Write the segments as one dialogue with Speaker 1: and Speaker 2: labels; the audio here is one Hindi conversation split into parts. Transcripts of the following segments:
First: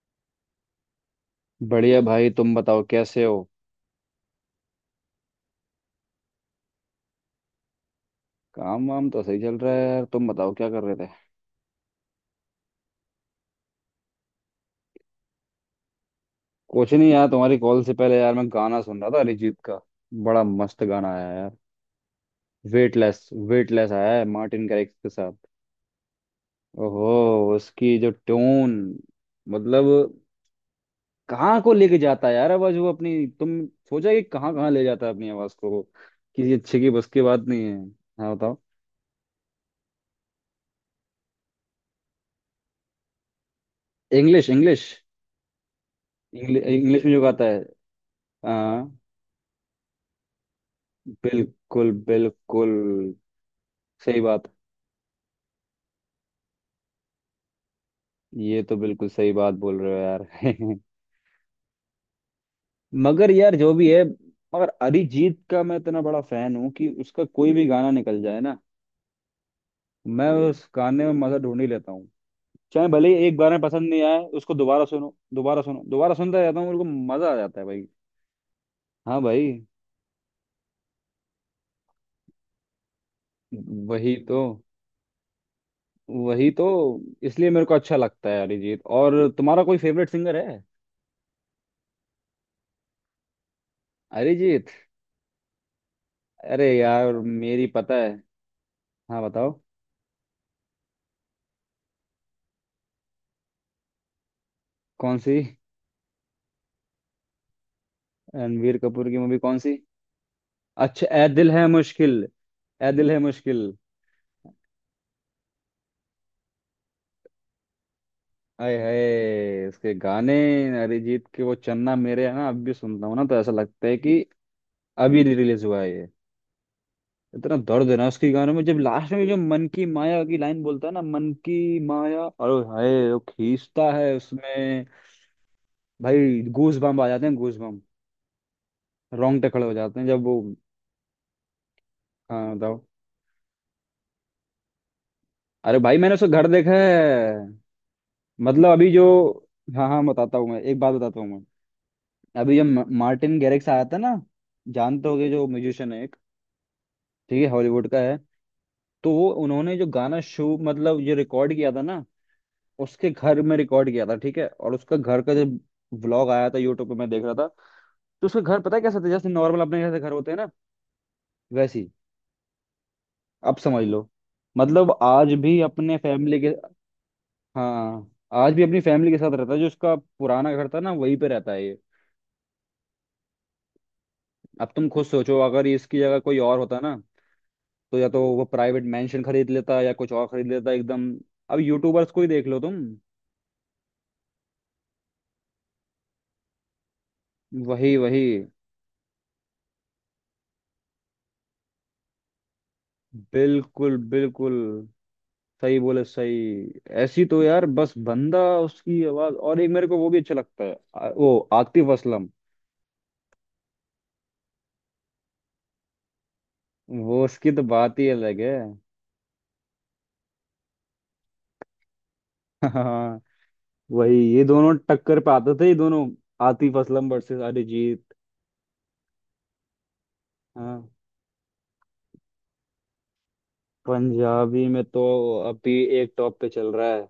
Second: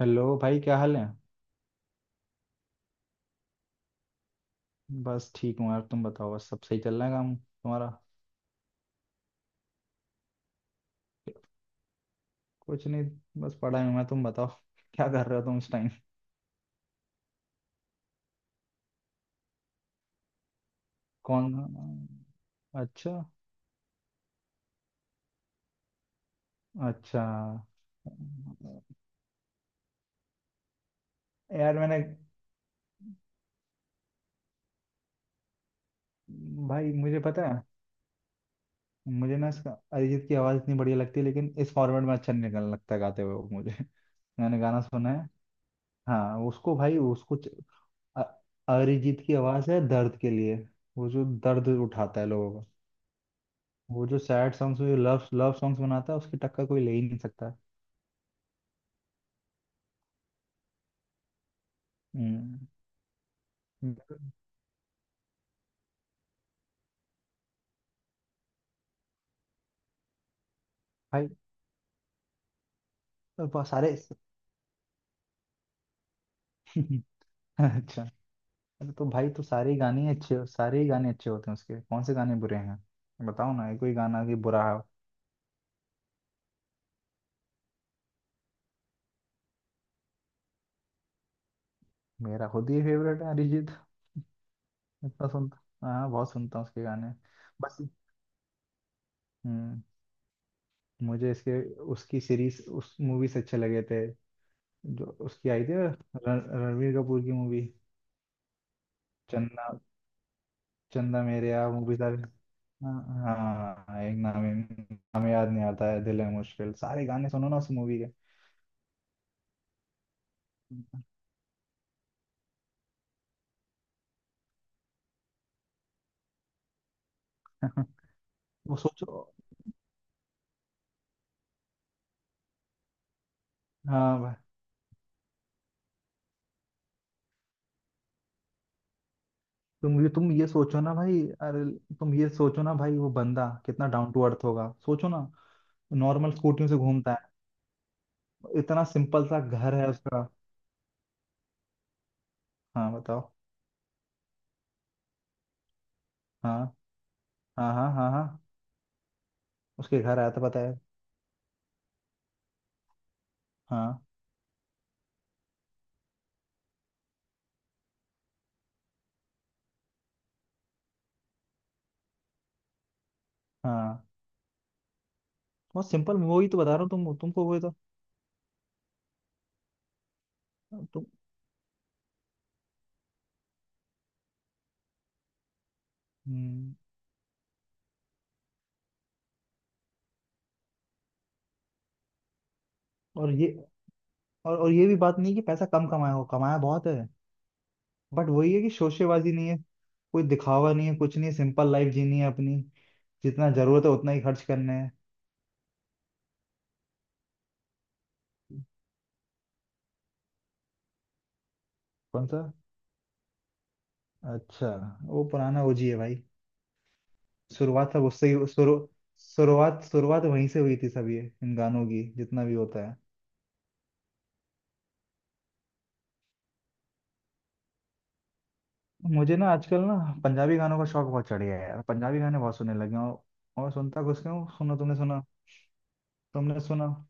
Speaker 1: हेलो भाई, क्या हाल है?
Speaker 2: बढ़िया भाई। तुम बताओ कैसे हो।
Speaker 1: बस ठीक हूँ यार, तुम बताओ। बस सब सही चल रहा है काम तुम्हारा?
Speaker 2: काम वाम तो सही चल रहा है यार। तुम बताओ क्या कर रहे थे।
Speaker 1: कुछ नहीं, बस पढ़ाई में। मैं तुम बताओ क्या कर रहे हो तुम इस टाइम?
Speaker 2: कुछ नहीं यार, तुम्हारी कॉल से पहले यार मैं गाना सुन रहा था अरिजीत का। बड़ा मस्त गाना आया
Speaker 1: कौन?
Speaker 2: यार।
Speaker 1: अच्छा
Speaker 2: वेटलेस वेटलेस आया है मार्टिन गारिक्स के साथ।
Speaker 1: अच्छा।
Speaker 2: ओहो। उसकी जो ट्यून, मतलब कहाँ को
Speaker 1: यार
Speaker 2: लेके
Speaker 1: मैंने
Speaker 2: जाता है यार आवाज वो अपनी। तुम सोचा कि कहाँ कहाँ ले जाता है अपनी आवाज को वो? किसी अच्छे की
Speaker 1: भाई
Speaker 2: बस
Speaker 1: मुझे
Speaker 2: की बात
Speaker 1: पता है।
Speaker 2: नहीं है। हाँ बताओ।
Speaker 1: मुझे ना इसका अरिजीत की आवाज़ इतनी बढ़िया लगती है, लेकिन इस फॉर्मेट में अच्छा नहीं निकलने लगता है गाते हुए वो मुझे।
Speaker 2: इंग्लिश,
Speaker 1: मैंने गाना
Speaker 2: इंग्लिश।
Speaker 1: सुना है। हाँ उसको भाई
Speaker 2: इंग्लिश में जो
Speaker 1: उसको
Speaker 2: गाता
Speaker 1: च-
Speaker 2: है।
Speaker 1: अ-
Speaker 2: हाँ।
Speaker 1: अरिजीत की आवाज़ है दर्द के लिए। वो जो दर्द
Speaker 2: बिल्कुल
Speaker 1: उठाता है लोगों का।
Speaker 2: बिल्कुल।
Speaker 1: वो जो
Speaker 2: सही बात।
Speaker 1: सैड सॉन्ग्स, जो लव लव सॉन्ग्स बनाता है, उसकी टक्कर कोई ले ही नहीं सकता।
Speaker 2: ये तो बिल्कुल सही बात बोल रहे हो यार।
Speaker 1: हम्म।
Speaker 2: मगर यार जो भी है। मगर अरिजीत का मैं इतना बड़ा फैन हूँ कि उसका कोई भी गाना निकल जाए ना, मैं उस गाने में
Speaker 1: भाई
Speaker 2: मजा ढूंढ ही लेता हूँ। चाहे भले ही एक
Speaker 1: तो
Speaker 2: बार में
Speaker 1: बहुत
Speaker 2: पसंद
Speaker 1: सारे
Speaker 2: नहीं आए, उसको दोबारा सुनो, दोबारा सुनो, दोबारा सुनता रहता हूँ मेरे को। मजा आ जाता है भाई।
Speaker 1: अच्छा। अरे तो
Speaker 2: हाँ
Speaker 1: भाई तो
Speaker 2: भाई।
Speaker 1: सारे ही गाने अच्छे होते हैं उसके। कौन से गाने बुरे हैं? बताओ ना कोई
Speaker 2: वही
Speaker 1: गाना कि
Speaker 2: तो।
Speaker 1: बुरा है।
Speaker 2: वही तो। इसलिए मेरे को अच्छा लगता है अरिजीत। और तुम्हारा कोई फेवरेट सिंगर है।
Speaker 1: मेरा खुद ही फेवरेट है अरिजीत।
Speaker 2: अरिजीत।
Speaker 1: इतना सुनता हाँ, बहुत सुनता हूँ
Speaker 2: अरे
Speaker 1: उसके गाने।
Speaker 2: यार मेरी
Speaker 1: बस।
Speaker 2: पता है। हाँ बताओ।
Speaker 1: हम्म। मुझे इसके उसकी सीरीज उस मूवी से अच्छे लगे थे, जो
Speaker 2: कौन सी।
Speaker 1: उसकी आई थी रणवीर कपूर की मूवी।
Speaker 2: रणवीर कपूर की मूवी कौन
Speaker 1: चन्दा।
Speaker 2: सी। अच्छा,
Speaker 1: चंदा
Speaker 2: ए दिल है
Speaker 1: मेरेया मूवी था।
Speaker 2: मुश्किल। ए
Speaker 1: हाँ।
Speaker 2: दिल है मुश्किल।
Speaker 1: हाँ, एक नाम नाम याद नहीं आता है। दिल है मुश्किल, सारे गाने सुनो ना उस मूवी के।
Speaker 2: आए हाय उसके गाने। अरिजीत के वो चन्ना मेरे है ना, अब भी सुनता हूँ ना तो ऐसा लगता है कि अभी रिलीज हुआ है ये। इतना दर्द है ना उसके गानों में,
Speaker 1: वो
Speaker 2: जब
Speaker 1: सोचो।
Speaker 2: लास्ट में जो मन की माया की लाइन बोलता है ना, मन की माया, और हाय वो खींचता है
Speaker 1: हाँ भाई।
Speaker 2: उसमें। भाई गूज बम्प आ जाते हैं, गूज बम्प। रोंगटे खड़े हो जाते हैं जब
Speaker 1: तुम
Speaker 2: वो।
Speaker 1: ये सोचो ना भाई। अरे तुम ये
Speaker 2: हाँ
Speaker 1: सोचो ना
Speaker 2: बताओ।
Speaker 1: भाई, वो बंदा कितना डाउन टू अर्थ होगा, सोचो ना।
Speaker 2: अरे भाई मैंने उसका
Speaker 1: नॉर्मल
Speaker 2: घर
Speaker 1: स्कूटियों
Speaker 2: देखा
Speaker 1: से घूमता
Speaker 2: है।
Speaker 1: है।
Speaker 2: मतलब
Speaker 1: इतना
Speaker 2: अभी जो,
Speaker 1: सिंपल सा घर
Speaker 2: हाँ
Speaker 1: है
Speaker 2: हाँ,
Speaker 1: उसका।
Speaker 2: बताता हूँ मैं एक बात बताता हूँ मैं। अभी जब
Speaker 1: हाँ बताओ।
Speaker 2: मार्टिन गैरिक्स आया था ना, जानते होगे जो म्यूजिशियन है एक।
Speaker 1: हाँ
Speaker 2: ठीक है,
Speaker 1: हाँ
Speaker 2: हॉलीवुड
Speaker 1: हाँ
Speaker 2: का
Speaker 1: हाँ।
Speaker 2: है।
Speaker 1: हाँ
Speaker 2: तो वो उन्होंने जो
Speaker 1: उसके घर
Speaker 2: गाना
Speaker 1: आया था,
Speaker 2: शो
Speaker 1: पता है?
Speaker 2: मतलब ये रिकॉर्ड किया था ना, उसके घर में रिकॉर्ड
Speaker 1: हाँ
Speaker 2: किया था। ठीक है। और उसका घर का जो व्लॉग आया था यूट्यूब पे, मैं देख रहा था तो उसका घर पता है कैसा था, जैसे नॉर्मल अपने जैसे घर होते हैं ना, वैसे ही। अब समझ
Speaker 1: हाँ।
Speaker 2: लो। मतलब आज भी
Speaker 1: बहुत
Speaker 2: अपने
Speaker 1: सिंपल।
Speaker 2: फैमिली
Speaker 1: वही
Speaker 2: के,
Speaker 1: तो बता रहा हूँ तुम तुमको वही तो।
Speaker 2: हाँ, आज भी अपनी फैमिली के साथ रहता है। जो उसका पुराना घर था ना
Speaker 1: तुम
Speaker 2: वहीं पे रहता है ये। अब तुम खुद सोचो, अगर इसकी जगह कोई और
Speaker 1: हम्म।
Speaker 2: होता ना, तो या तो वो प्राइवेट मेंशन खरीद लेता या कुछ और खरीद लेता एकदम। अब यूट्यूबर्स को ही देख लो तुम।
Speaker 1: और ये और ये भी बात नहीं कि पैसा कम कमाया हो, कमाया बहुत है।
Speaker 2: वही वही।
Speaker 1: बट वही है कि शोशेबाजी नहीं है। कोई दिखावा नहीं है, कुछ नहीं है। सिंपल लाइफ जीनी है अपनी। जितना जरूरत है
Speaker 2: बिल्कुल
Speaker 1: उतना ही खर्च
Speaker 2: बिल्कुल।
Speaker 1: करना है।
Speaker 2: सही बोले सही। ऐसी तो यार, बस बंदा उसकी आवाज। और एक मेरे को वो भी अच्छा लगता है वो आतिफ
Speaker 1: कौन
Speaker 2: असलम।
Speaker 1: सा? अच्छा, वो पुराना ओजी है भाई।
Speaker 2: वो उसकी तो
Speaker 1: शुरुआत
Speaker 2: बात
Speaker 1: सब
Speaker 2: ही
Speaker 1: उससे
Speaker 2: अलग
Speaker 1: ही
Speaker 2: है।
Speaker 1: शुरू शुरुआत शुरुआत वहीं से हुई थी सब ये इन गानों की, जितना भी होता है।
Speaker 2: हाँ वही। ये दोनों टक्कर पे आते थे ये दोनों। आतिफ असलम वर्सेस अरिजीत।
Speaker 1: मुझे ना आजकल ना, पंजाबी गानों
Speaker 2: हाँ।
Speaker 1: का शौक बहुत चढ़ गया है यार। पंजाबी गाने बहुत सुनने लगे हूँ। और सुनता कुछ क्यों,
Speaker 2: पंजाबी
Speaker 1: सुनो
Speaker 2: में
Speaker 1: तुमने
Speaker 2: तो
Speaker 1: सुना?
Speaker 2: अभी एक टॉप पे
Speaker 1: तुमने
Speaker 2: चल
Speaker 1: सुना?
Speaker 2: रहा है।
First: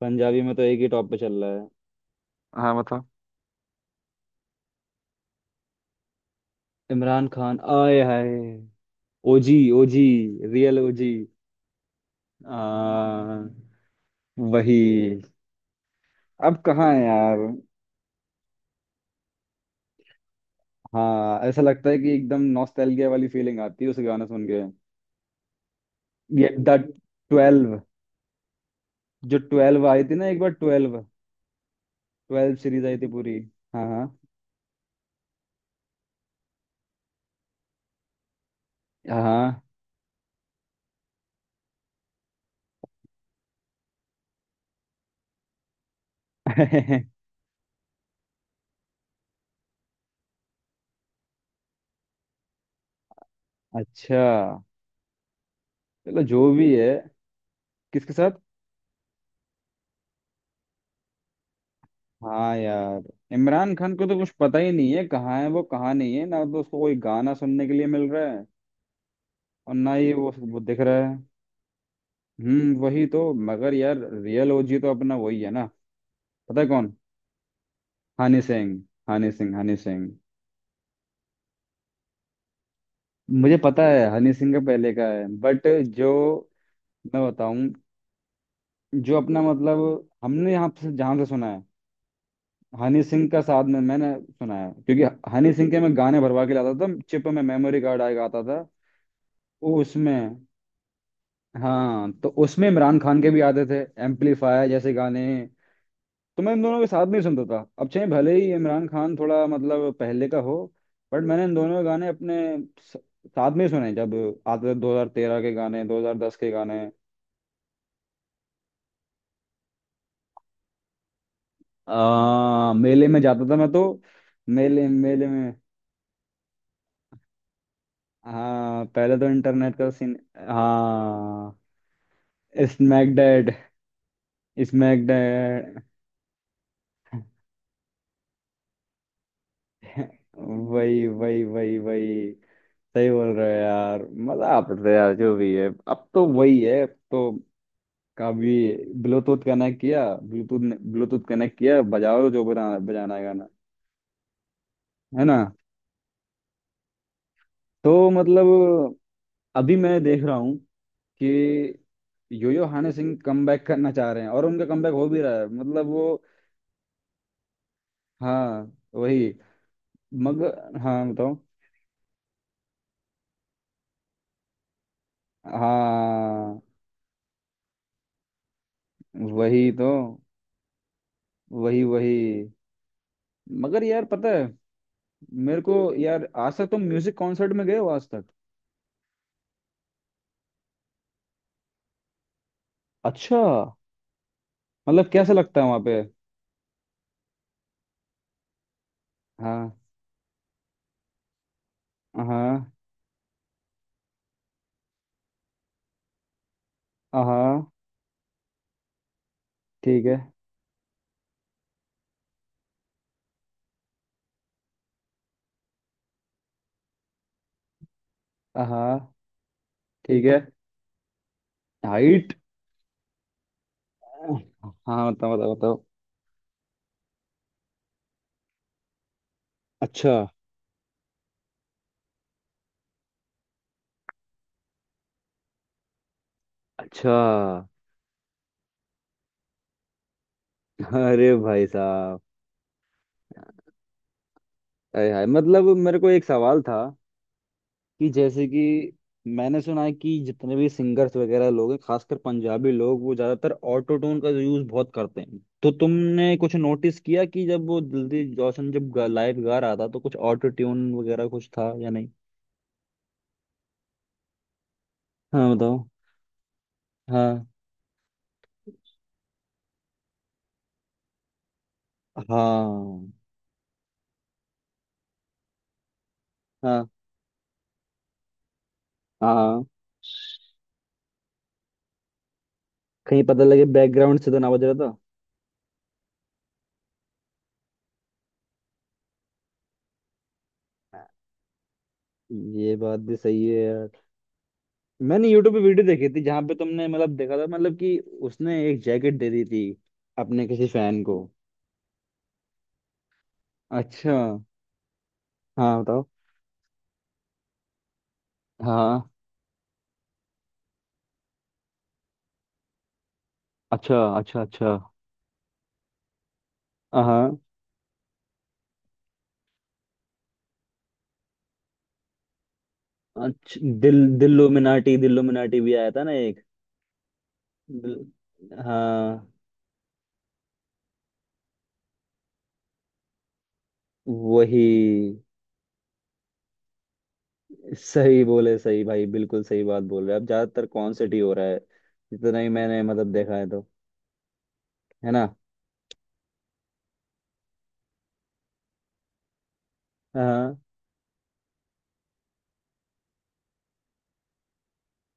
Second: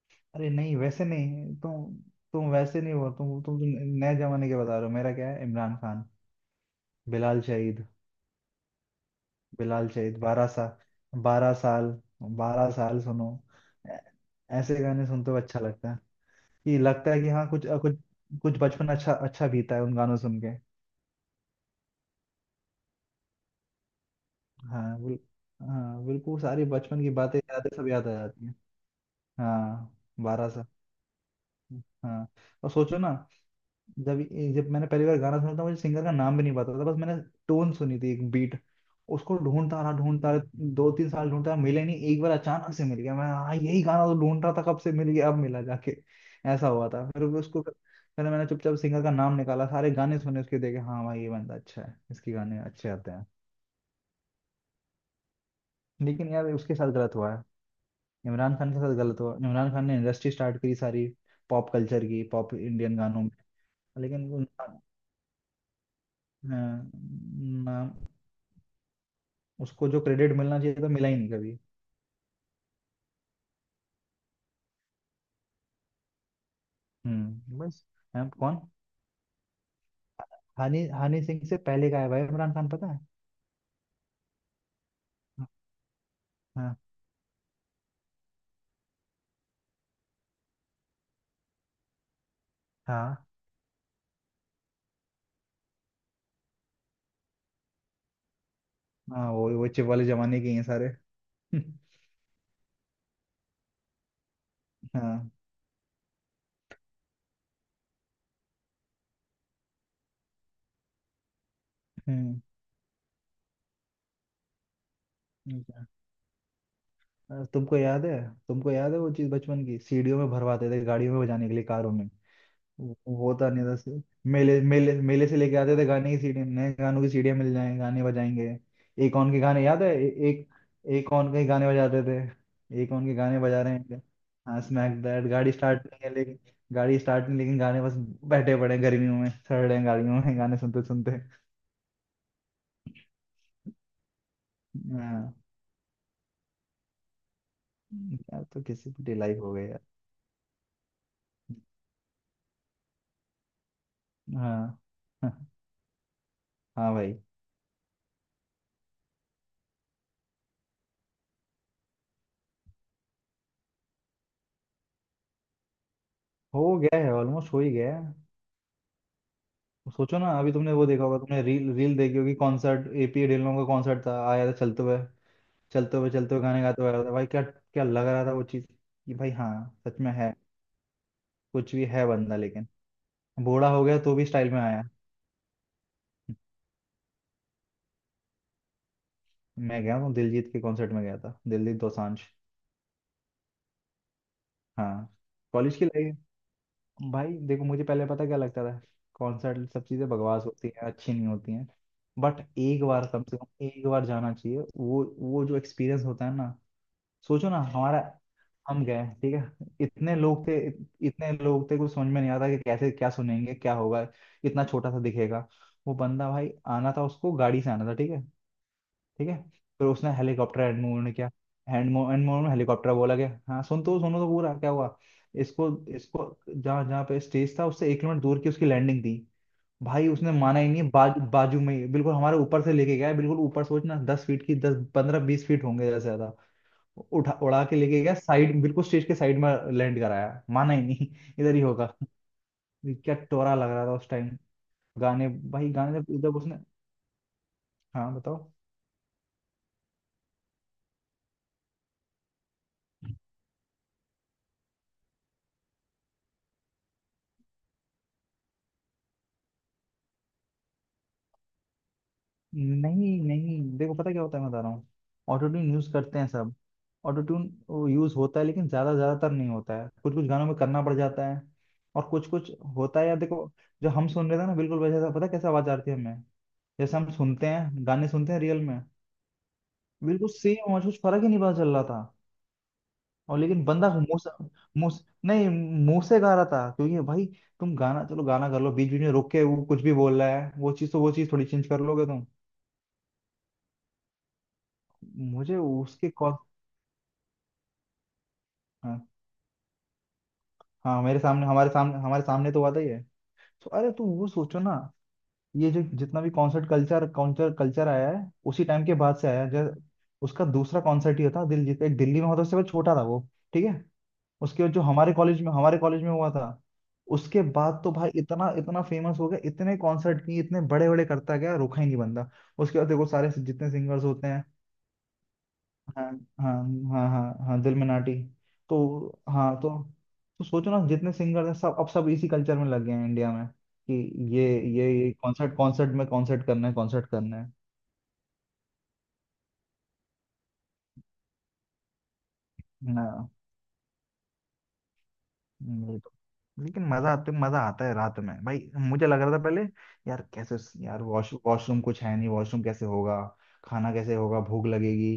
Speaker 2: पंजाबी
Speaker 1: अरे
Speaker 2: में तो
Speaker 1: नहीं,
Speaker 2: एक ही
Speaker 1: वैसे
Speaker 2: टॉप पे चल रहा
Speaker 1: नहीं।
Speaker 2: है।
Speaker 1: तुम
Speaker 2: हाँ
Speaker 1: वैसे नहीं
Speaker 2: बताओ।
Speaker 1: हो तुम तुम नए जमाने के बता रहे हो। मेरा क्या है? इमरान खान,
Speaker 2: इमरान
Speaker 1: बिलाल
Speaker 2: खान।
Speaker 1: शहीद।
Speaker 2: आए हाय। OG
Speaker 1: Bilal
Speaker 2: OG.
Speaker 1: शहीद, बारह साल,
Speaker 2: रियल ओजी।
Speaker 1: बारह साल, बारह साल
Speaker 2: आ
Speaker 1: सुनो। ऐ- ऐसे
Speaker 2: वही।
Speaker 1: गाने सुनते हुए अच्छा लगता है।
Speaker 2: अब
Speaker 1: ये
Speaker 2: कहाँ है
Speaker 1: लगता है कि
Speaker 2: यार।
Speaker 1: हाँ, कुछ कुछ, कुछ बचपन अच्छा अच्छा बीता है उन गानों सुन के।
Speaker 2: हाँ ऐसा लगता है कि एकदम नॉस्टैल्जिया वाली फीलिंग आती है उस गाना सुन के।
Speaker 1: हाँ बिल, हाँ बिल्कुल,
Speaker 2: ये
Speaker 1: सारी
Speaker 2: द
Speaker 1: बचपन की बातें, यादें
Speaker 2: ट्वेल्व,
Speaker 1: सब याद आ जाती हैं।
Speaker 2: जो ट्वेल्व
Speaker 1: हाँ,
Speaker 2: आई थी ना एक
Speaker 1: बारह
Speaker 2: बार,
Speaker 1: साल,
Speaker 2: ट्वेल्व।
Speaker 1: हाँ।
Speaker 2: ट्वेल्व
Speaker 1: और
Speaker 2: सीरीज आई
Speaker 1: सोचो
Speaker 2: थी
Speaker 1: ना,
Speaker 2: पूरी। हाँ हाँ।
Speaker 1: जब जब मैंने पहली बार गाना सुना था, मुझे सिंगर का नाम भी नहीं पता था। बस मैंने टोन सुनी थी, एक बीट। उसको
Speaker 2: हाँ।
Speaker 1: ढूंढता रहा ढूंढता रहा, दो तीन साल ढूंढता रहा, मिले नहीं। एक बार अचानक से मिल गया। मैं हाँ, यही गाना तो ढूंढ रहा था कब से, मिल गया अब, मिला जाके। ऐसा हुआ था। फिर वो उसको फिर मैंने चुपचाप सिंगर का नाम निकाला, सारे गाने सुने उसके, देखे। हाँ भाई ये बंदा अच्छा है, इसके गाने अच्छे आते हैं।
Speaker 2: अच्छा। चलो
Speaker 1: लेकिन यार
Speaker 2: जो भी
Speaker 1: उसके
Speaker 2: है।
Speaker 1: साथ गलत हुआ है।
Speaker 2: किसके साथ।
Speaker 1: इमरान खान के साथ गलत हुआ। इमरान खान ने इंडस्ट्री स्टार्ट करी सारी, पॉप कल्चर की, पॉप
Speaker 2: हाँ
Speaker 1: इंडियन
Speaker 2: यार
Speaker 1: गानों में।
Speaker 2: इमरान खान को तो
Speaker 1: लेकिन
Speaker 2: कुछ
Speaker 1: वो
Speaker 2: पता ही नहीं है, कहाँ है वो, कहाँ नहीं है। ना तो उसको कोई गाना सुनने के लिए
Speaker 1: ना-
Speaker 2: मिल रहा है और
Speaker 1: उसको
Speaker 2: ना
Speaker 1: जो
Speaker 2: ही वो,
Speaker 1: क्रेडिट मिलना
Speaker 2: वो
Speaker 1: चाहिए
Speaker 2: दिख
Speaker 1: था,
Speaker 2: रहा
Speaker 1: मिला
Speaker 2: है।
Speaker 1: ही नहीं कभी।
Speaker 2: वही तो, मगर यार रियल ओजी तो अपना वही है ना। पता है कौन,
Speaker 1: हम्म, बस। हम?
Speaker 2: हनी
Speaker 1: कौन?
Speaker 2: सिंह। हनी सिंह, हनी सिंह।
Speaker 1: हानि हानि सिंह से पहले का है भाई इमरान खान, पता है?
Speaker 2: मुझे पता है हनी सिंह का पहले का है बट, जो,
Speaker 1: हाँ
Speaker 2: मैं बताऊं, जो अपना मतलब हमने यहाँ से जहाँ से सुना है हनी
Speaker 1: हाँ
Speaker 2: सिंह का साथ में मैंने सुना है, क्योंकि हनी सिंह के मैं गाने भरवा के लाता था चिप में। मेमोरी कार्ड आएगा आता था
Speaker 1: हाँ। वो
Speaker 2: वो
Speaker 1: चिप वाले
Speaker 2: उसमें।
Speaker 1: जमाने के ही हैं सारे।
Speaker 2: हाँ, तो उसमें इमरान खान के भी आते थे, एम्पलीफायर जैसे गाने।
Speaker 1: हाँ,
Speaker 2: तो मैं इन दोनों के साथ नहीं सुनता था। अब चाहे भले ही इमरान खान थोड़ा मतलब पहले का हो, बट मैंने इन दोनों के गाने अपने
Speaker 1: हम्म।
Speaker 2: स- साथ में ही सुने, जब आते थे 2013 के गाने,
Speaker 1: अच्छा।
Speaker 2: 2010 के गाने।
Speaker 1: तुमको याद है? तुमको याद है वो चीज बचपन की, सीढ़ियों में भरवाते थे, गाड़ियों में बजाने के लिए, कारों में।
Speaker 2: आ, मेले में
Speaker 1: वो
Speaker 2: जाता
Speaker 1: तो
Speaker 2: था
Speaker 1: नहीं
Speaker 2: मैं
Speaker 1: था।
Speaker 2: तो।
Speaker 1: सिर्फ मेले
Speaker 2: मेले
Speaker 1: मेले
Speaker 2: मेले
Speaker 1: मेले से
Speaker 2: में।
Speaker 1: लेके आते थे गाने की सीडी, नए गानों की सीडियां मिल जाएंगे, गाने बजाएंगे।
Speaker 2: हाँ,
Speaker 1: एक
Speaker 2: पहले तो
Speaker 1: ऑन के गाने
Speaker 2: इंटरनेट
Speaker 1: याद है?
Speaker 2: का
Speaker 1: ए,
Speaker 2: सीन।
Speaker 1: एक एक ऑन के
Speaker 2: हाँ।
Speaker 1: गाने बजाते थे। एक ऑन के
Speaker 2: स्मैक
Speaker 1: गाने
Speaker 2: डैड।
Speaker 1: बजा रहे हैं। हाँ स्मैक
Speaker 2: स्मैक
Speaker 1: दैट। गाड़ी
Speaker 2: डैड।
Speaker 1: स्टार्ट नहीं है लेकिन। गाड़ी स्टार्ट नहीं लेकिन गाने बस। बैठे पड़े हैं गर्मियों में, सड़ रहे हैं गाड़ियों में गाने सुनते
Speaker 2: वही
Speaker 1: सुनते।
Speaker 2: वही वही वही। सही बोल रहे हो यार। मजा आप रहे हैं यार,
Speaker 1: हाँ
Speaker 2: जो भी है अब तो वही है अब तो।
Speaker 1: यार,
Speaker 2: कभी
Speaker 1: तो किसी की
Speaker 2: ब्लूटूथ
Speaker 1: लाइफ हो गई
Speaker 2: कनेक्ट
Speaker 1: यार।
Speaker 2: किया, ब्लूटूथ ब्लूटूथ कनेक्ट किया, बजाओ जो बजाना बजाना है गाना।
Speaker 1: हाँ
Speaker 2: है ना।
Speaker 1: हाँ भाई।
Speaker 2: तो मतलब अभी मैं देख रहा हूँ कि योयो हनी सिंह कमबैक करना चाह रहे हैं और उनका कमबैक हो भी रहा है, मतलब वो।
Speaker 1: हो गया है ऑलमोस्ट, हो ही गया है।
Speaker 2: हाँ वही।
Speaker 1: सोचो ना, अभी तुमने
Speaker 2: मगर
Speaker 1: वो देखा
Speaker 2: हाँ
Speaker 1: होगा,
Speaker 2: बताओ।
Speaker 1: तुमने रील रील देखी होगी। कॉन्सर्ट एपी ढिल्लों का कॉन्सर्ट था, आया था चलते हुए। चलते हुए चलते हुए
Speaker 2: हाँ।
Speaker 1: गाने गाते हुए आया था भाई। क्या क्या लग रहा था वो चीज़, कि भाई हाँ
Speaker 2: वही तो।
Speaker 1: सच में है। कुछ
Speaker 2: वही
Speaker 1: भी है
Speaker 2: वही।
Speaker 1: बंदा लेकिन बूढ़ा
Speaker 2: मगर
Speaker 1: हो गया
Speaker 2: यार
Speaker 1: तो भी
Speaker 2: पता है,
Speaker 1: स्टाइल में आया।
Speaker 2: मेरे को यार आज तक, तुम म्यूजिक कॉन्सर्ट में गए हो आज तक।
Speaker 1: मैं गया हूँ दिलजीत के कॉन्सर्ट में, गया था दिलजीत दोसांझ।
Speaker 2: अच्छा। मतलब
Speaker 1: हाँ।
Speaker 2: कैसा लगता है
Speaker 1: कॉलेज
Speaker 2: वहां
Speaker 1: की
Speaker 2: पे।
Speaker 1: लाइफ। भाई देखो, मुझे पहले पता क्या लगता था, कॉन्सर्ट
Speaker 2: हाँ
Speaker 1: सब चीज़ें बकवास होती हैं, अच्छी नहीं होती हैं। बट
Speaker 2: हाँ।
Speaker 1: एक बार, कम से कम एक बार जाना चाहिए। वो जो एक्सपीरियंस होता है ना। सोचो ना
Speaker 2: हाँ।
Speaker 1: हमारा, हम गए, ठीक है,
Speaker 2: ठीक
Speaker 1: इतने
Speaker 2: है।
Speaker 1: लोग थे, इतने लोग थे। कुछ समझ में नहीं आता कि कैसे क्या सुनेंगे क्या होगा, इतना छोटा सा दिखेगा वो बंदा। भाई आना था उसको गाड़ी से आना था, ठीक है,
Speaker 2: हाँ
Speaker 1: ठीक है। फिर उसने
Speaker 2: ठीक है।
Speaker 1: हेलीकॉप्टर हैंड मूव ने किया। Hand move, hand
Speaker 2: height.
Speaker 1: Move में हेलीकॉप्टर बोला गया। हाँ सुन तो, सुनो तो पूरा क्या हुआ।
Speaker 2: हाँ बताओ बताओ
Speaker 1: इसको
Speaker 2: बताओ।
Speaker 1: इसको जहाँ जहाँ पे स्टेज था, उससे 1 किलोमीटर दूर की उसकी लैंडिंग थी। भाई
Speaker 2: अच्छा
Speaker 1: उसने माना ही नहीं, बाजू में ही बिल्कुल हमारे ऊपर से लेके गया, बिल्कुल ऊपर। सोचना 10 फीट की, 10 15 20 फीट होंगे जैसे।
Speaker 2: अच्छा।
Speaker 1: उठा उड़ा के लेके गया साइड, बिल्कुल स्टेज के साइड में लैंड कराया। माना ही नहीं।
Speaker 2: अरे
Speaker 1: इधर ही
Speaker 2: भाई
Speaker 1: होगा।
Speaker 2: साहब।
Speaker 1: क्या टोरा लग रहा था उस टाइम।
Speaker 2: अरे हाय,
Speaker 1: गाने
Speaker 2: मतलब
Speaker 1: भाई
Speaker 2: मेरे
Speaker 1: गाने
Speaker 2: को
Speaker 1: जब
Speaker 2: एक
Speaker 1: जब उसने।
Speaker 2: सवाल था, कि
Speaker 1: हाँ
Speaker 2: जैसे
Speaker 1: बताओ।
Speaker 2: कि मैंने सुना है कि जितने भी सिंगर्स वगैरह लोग हैं, खासकर पंजाबी लोग, वो ज्यादातर ऑटो ट्यून का यूज बहुत करते हैं। तो तुमने कुछ नोटिस किया कि जब वो दिलजीत दोसांझ जब लाइव गा रहा था, तो कुछ ऑटो ट्यून वगैरह कुछ था या नहीं।
Speaker 1: नहीं नहीं, देखो पता क्या होता है, मैं बता रहा हूँ। ऑटो
Speaker 2: हाँ
Speaker 1: ट्यून
Speaker 2: बताओ।
Speaker 1: यूज करते हैं सब। ऑटो ट्यून
Speaker 2: हाँ
Speaker 1: यूज होता है, लेकिन ज्यादातर नहीं होता है। कुछ कुछ गानों में करना पड़ जाता है, और कुछ कुछ होता है
Speaker 2: हाँ
Speaker 1: यार। देखो, जो हम सुन रहे थे ना, बिल्कुल वैसा था। पता है कैसा आवाज आ रही थी हमें?
Speaker 2: हाँ
Speaker 1: जैसे हम सुनते हैं गाने, सुनते हैं रियल में।
Speaker 2: हाँ।
Speaker 1: बिल्कुल सेम आवाज, कुछ फर्क ही नहीं पता चल रहा था।
Speaker 2: कहीं
Speaker 1: और
Speaker 2: पता लगे
Speaker 1: लेकिन बंदा मुंह
Speaker 2: बैकग्राउंड से
Speaker 1: से,
Speaker 2: तो ना बज रहा था।
Speaker 1: नहीं, मुंह से गा रहा था क्योंकि भाई, तुम गाना चलो गाना कर लो बीच बीच में रोक के, वो कुछ भी बोल रहा है, वो चीज तो, वो चीज थोड़ी चेंज कर लोगे तुम।
Speaker 2: ये बात भी सही है यार। मैंने यूट्यूब
Speaker 1: मुझे
Speaker 2: पे वीडियो देखी
Speaker 1: उसके
Speaker 2: थी
Speaker 1: कॉल
Speaker 2: जहां पे तुमने मतलब देखा था, मतलब कि उसने एक
Speaker 1: हाँ
Speaker 2: जैकेट दे दी थी अपने किसी
Speaker 1: हाँ।
Speaker 2: फैन को।
Speaker 1: मेरे सामने, हमारे सामने तो बात ही है। तो अरे तुम
Speaker 2: अच्छा।
Speaker 1: वो सोचो ना, ये
Speaker 2: हाँ
Speaker 1: जो
Speaker 2: बताओ।
Speaker 1: जितना भी कॉन्सर्ट कल्चर कल्चर कल्चर आया है, उसी टाइम के
Speaker 2: हाँ।
Speaker 1: बाद से आया है जब, उसका दूसरा कॉन्सर्ट ही था। दिल्ली में होता उससे वो छोटा था वो, ठीक है।
Speaker 2: अच्छा अच्छा
Speaker 1: उसके
Speaker 2: अच्छा।
Speaker 1: बाद जो हमारे कॉलेज में हुआ था,
Speaker 2: हाँ।
Speaker 1: उसके बाद तो भाई इतना इतना फेमस हो गया, इतने कॉन्सर्ट किए, इतने बड़े बड़े करता गया, रुका ही नहीं बंदा। उसके बाद देखो सारे
Speaker 2: अच्छा
Speaker 1: जितने सिंगर्स होते हैं।
Speaker 2: दिल्लुमिनाटी, दिल्लुमिनाटी भी आया था
Speaker 1: हाँ
Speaker 2: ना एक।
Speaker 1: हाँ हाँ हाँ हाँ, दिल में
Speaker 2: दिल,
Speaker 1: नाटी। तो
Speaker 2: हाँ।
Speaker 1: हाँ, तो सोचो ना, जितने सिंगर हैं सब, अब सब इसी कल्चर में लग गए हैं इंडिया में, कि ये ये
Speaker 2: वही।
Speaker 1: कॉन्सर्ट, कॉन्सर्ट में कॉन्सर्ट करना है, कॉन्सर्ट करना है।
Speaker 2: सही बोले सही भाई, बिल्कुल सही बात बोल रहे हैं। अब ज्यादातर कॉन्सर्ट ही हो रहा है, जितना ही मैंने मतलब
Speaker 1: हाँ।
Speaker 2: देखा है तो। है ना।
Speaker 1: ये तो- लेकिन मजा आता है रात में भाई। मुझे लग रहा था पहले यार
Speaker 2: हाँ
Speaker 1: कैसे, यार वॉशरूम कुछ है नहीं, वॉशरूम कैसे होगा, खाना कैसे होगा, भूख लगेगी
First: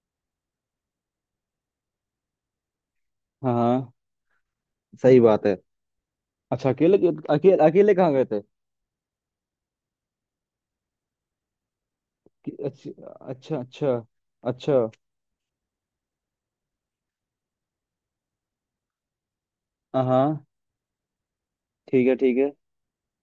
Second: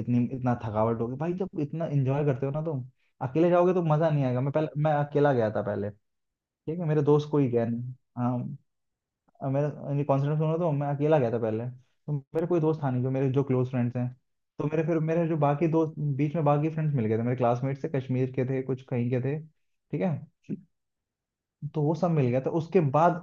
Speaker 1: इतनी इतना थकावट होगी भाई। जब इतना एंजॉय करते हो ना तुम, अकेले
Speaker 2: हाँ। हाँ,
Speaker 1: जाओगे तो
Speaker 2: हाँ।
Speaker 1: मजा नहीं आएगा। मैं पहले मैं
Speaker 2: सही
Speaker 1: अकेला
Speaker 2: बात
Speaker 1: गया
Speaker 2: है।
Speaker 1: था पहले,
Speaker 2: अच्छा
Speaker 1: ठीक है मेरे
Speaker 2: अकेले।
Speaker 1: दोस्त कोई
Speaker 2: अकेले
Speaker 1: गया नहीं।
Speaker 2: अकेले कहाँ गए
Speaker 1: हाँ
Speaker 2: थे।
Speaker 1: मेरे यानी कॉन्सर्ट सुना तो, मैं अकेला गया था पहले, तो मेरे कोई दोस्त
Speaker 2: अच्छा
Speaker 1: था नहीं जो मेरे जो
Speaker 2: अच्छा
Speaker 1: क्लोज
Speaker 2: अच्छा।
Speaker 1: फ्रेंड्स हैं। तो
Speaker 2: अच्छा।
Speaker 1: मेरे फिर मेरे जो बाकी दोस्त बीच में, बाकी फ्रेंड्स मिल गए थे मेरे, क्लासमेट से, कश्मीर के थे कुछ, कहीं के थे, ठीक
Speaker 2: हाँ
Speaker 1: है।
Speaker 2: हाँ।
Speaker 1: तो वो
Speaker 2: ठीक
Speaker 1: सब
Speaker 2: है
Speaker 1: मिल
Speaker 2: ठीक
Speaker 1: गया था
Speaker 2: है।
Speaker 1: उसके बाद।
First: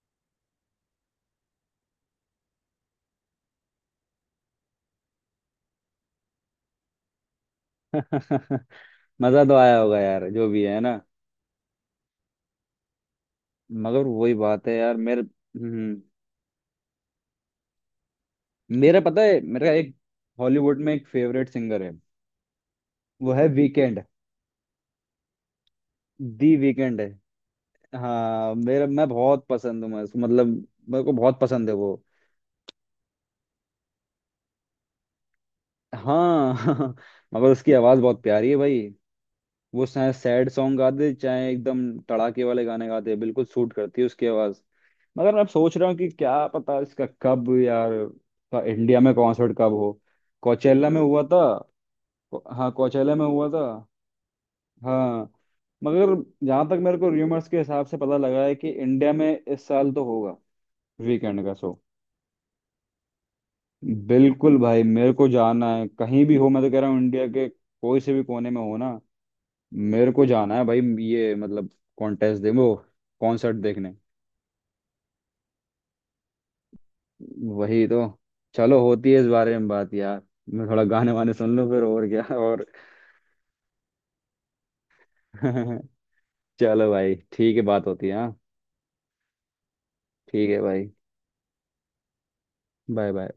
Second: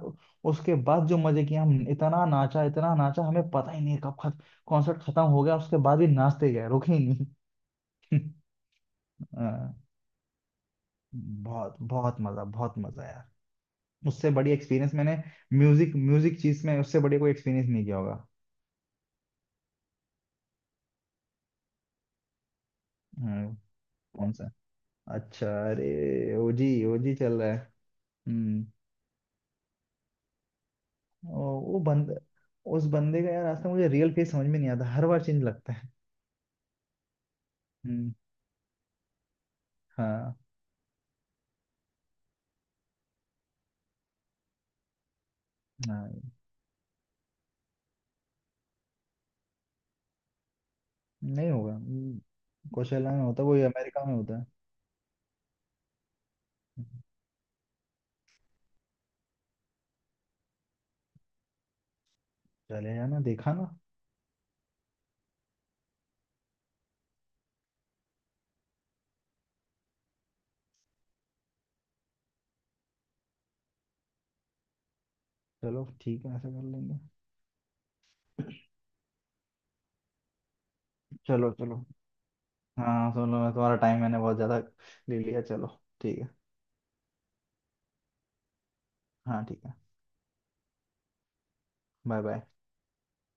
Speaker 1: उसके बाद जो मजे किए, हम इतना नाचा इतना नाचा, हमें पता ही नहीं कब कॉन्सर्ट खत्म हो गया, उसके बाद भी नाचते गए, रुके ही नहीं।
Speaker 2: मजा तो आया
Speaker 1: हाँ,
Speaker 2: होगा यार, जो भी है ना।
Speaker 1: बहुत बहुत मजा, बहुत मजा यार।
Speaker 2: मगर
Speaker 1: उससे
Speaker 2: वही
Speaker 1: बड़ी
Speaker 2: बात है
Speaker 1: एक्सपीरियंस
Speaker 2: यार
Speaker 1: मैंने
Speaker 2: मेरे।
Speaker 1: म्यूजिक
Speaker 2: हम्म।
Speaker 1: म्यूजिक चीज में उससे बढ़िया कोई एक्सपीरियंस नहीं किया होगा।
Speaker 2: मेरा पता है, मेरा एक हॉलीवुड में एक फेवरेट सिंगर है। वो है
Speaker 1: हम्म।
Speaker 2: वीकेंड।
Speaker 1: कौन सा? अच्छा अरे,
Speaker 2: दी
Speaker 1: ओजी
Speaker 2: वीकेंड है।
Speaker 1: ओजी चल रहा है।
Speaker 2: हाँ
Speaker 1: हम्म।
Speaker 2: मेरा मैं बहुत पसंद हूँ मैं उसको, मतलब मेरे को बहुत
Speaker 1: ओ,
Speaker 2: पसंद है
Speaker 1: वो
Speaker 2: वो।
Speaker 1: बंद उस बंदे का यार आज तक मुझे रियल फेस समझ में नहीं आता, हर बार चेंज लगता है।
Speaker 2: हाँ मगर उसकी आवाज़
Speaker 1: हम्म।
Speaker 2: बहुत प्यारी है भाई। वो चाहे
Speaker 1: हाँ
Speaker 2: सैड सॉन्ग गा दे, चाहे एकदम तड़ाके वाले गाने गा दे, बिल्कुल सूट करती है उसकी आवाज़। मगर मैं अब सोच रहा हूँ कि
Speaker 1: हाँ।
Speaker 2: क्या पता इसका कब यार का इंडिया में कॉन्सर्ट कब हो। कोचेला में हुआ था।
Speaker 1: नहीं होगा। हम्म।
Speaker 2: हाँ
Speaker 1: कोशेला
Speaker 2: कोचेला
Speaker 1: में
Speaker 2: में
Speaker 1: होता
Speaker 2: हुआ
Speaker 1: है वही,
Speaker 2: था।
Speaker 1: अमेरिका में होता है।
Speaker 2: हाँ। मगर जहां तक मेरे को र्यूमर्स के हिसाब से पता लगा है कि इंडिया में इस साल तो होगा, वीकेंड का शो।
Speaker 1: चले जाना, देखा ना।
Speaker 2: बिल्कुल भाई, मेरे को जाना है कहीं भी हो। मैं तो कह रहा हूँ इंडिया के कोई से भी कोने में हो ना, मेरे को जाना है भाई। ये मतलब कॉन्टेस्ट दे वो, कॉन्सर्ट देखने।
Speaker 1: चलो ठीक है, ऐसा कर लेंगे।
Speaker 2: वही तो। चलो, होती है इस बारे में बात यार। मैं थोड़ा गाने वाने
Speaker 1: चलो
Speaker 2: सुन लूँ फिर,
Speaker 1: चलो।
Speaker 2: और क्या, और।
Speaker 1: हाँ सुनो, मैं तुम्हारा टाइम मैंने बहुत ज़्यादा ले लिया, चलो ठीक है।
Speaker 2: चलो भाई ठीक है, बात होती है। हाँ
Speaker 1: हाँ ठीक है।
Speaker 2: ठीक है भाई।
Speaker 1: Bye bye.
Speaker 2: Bye bye.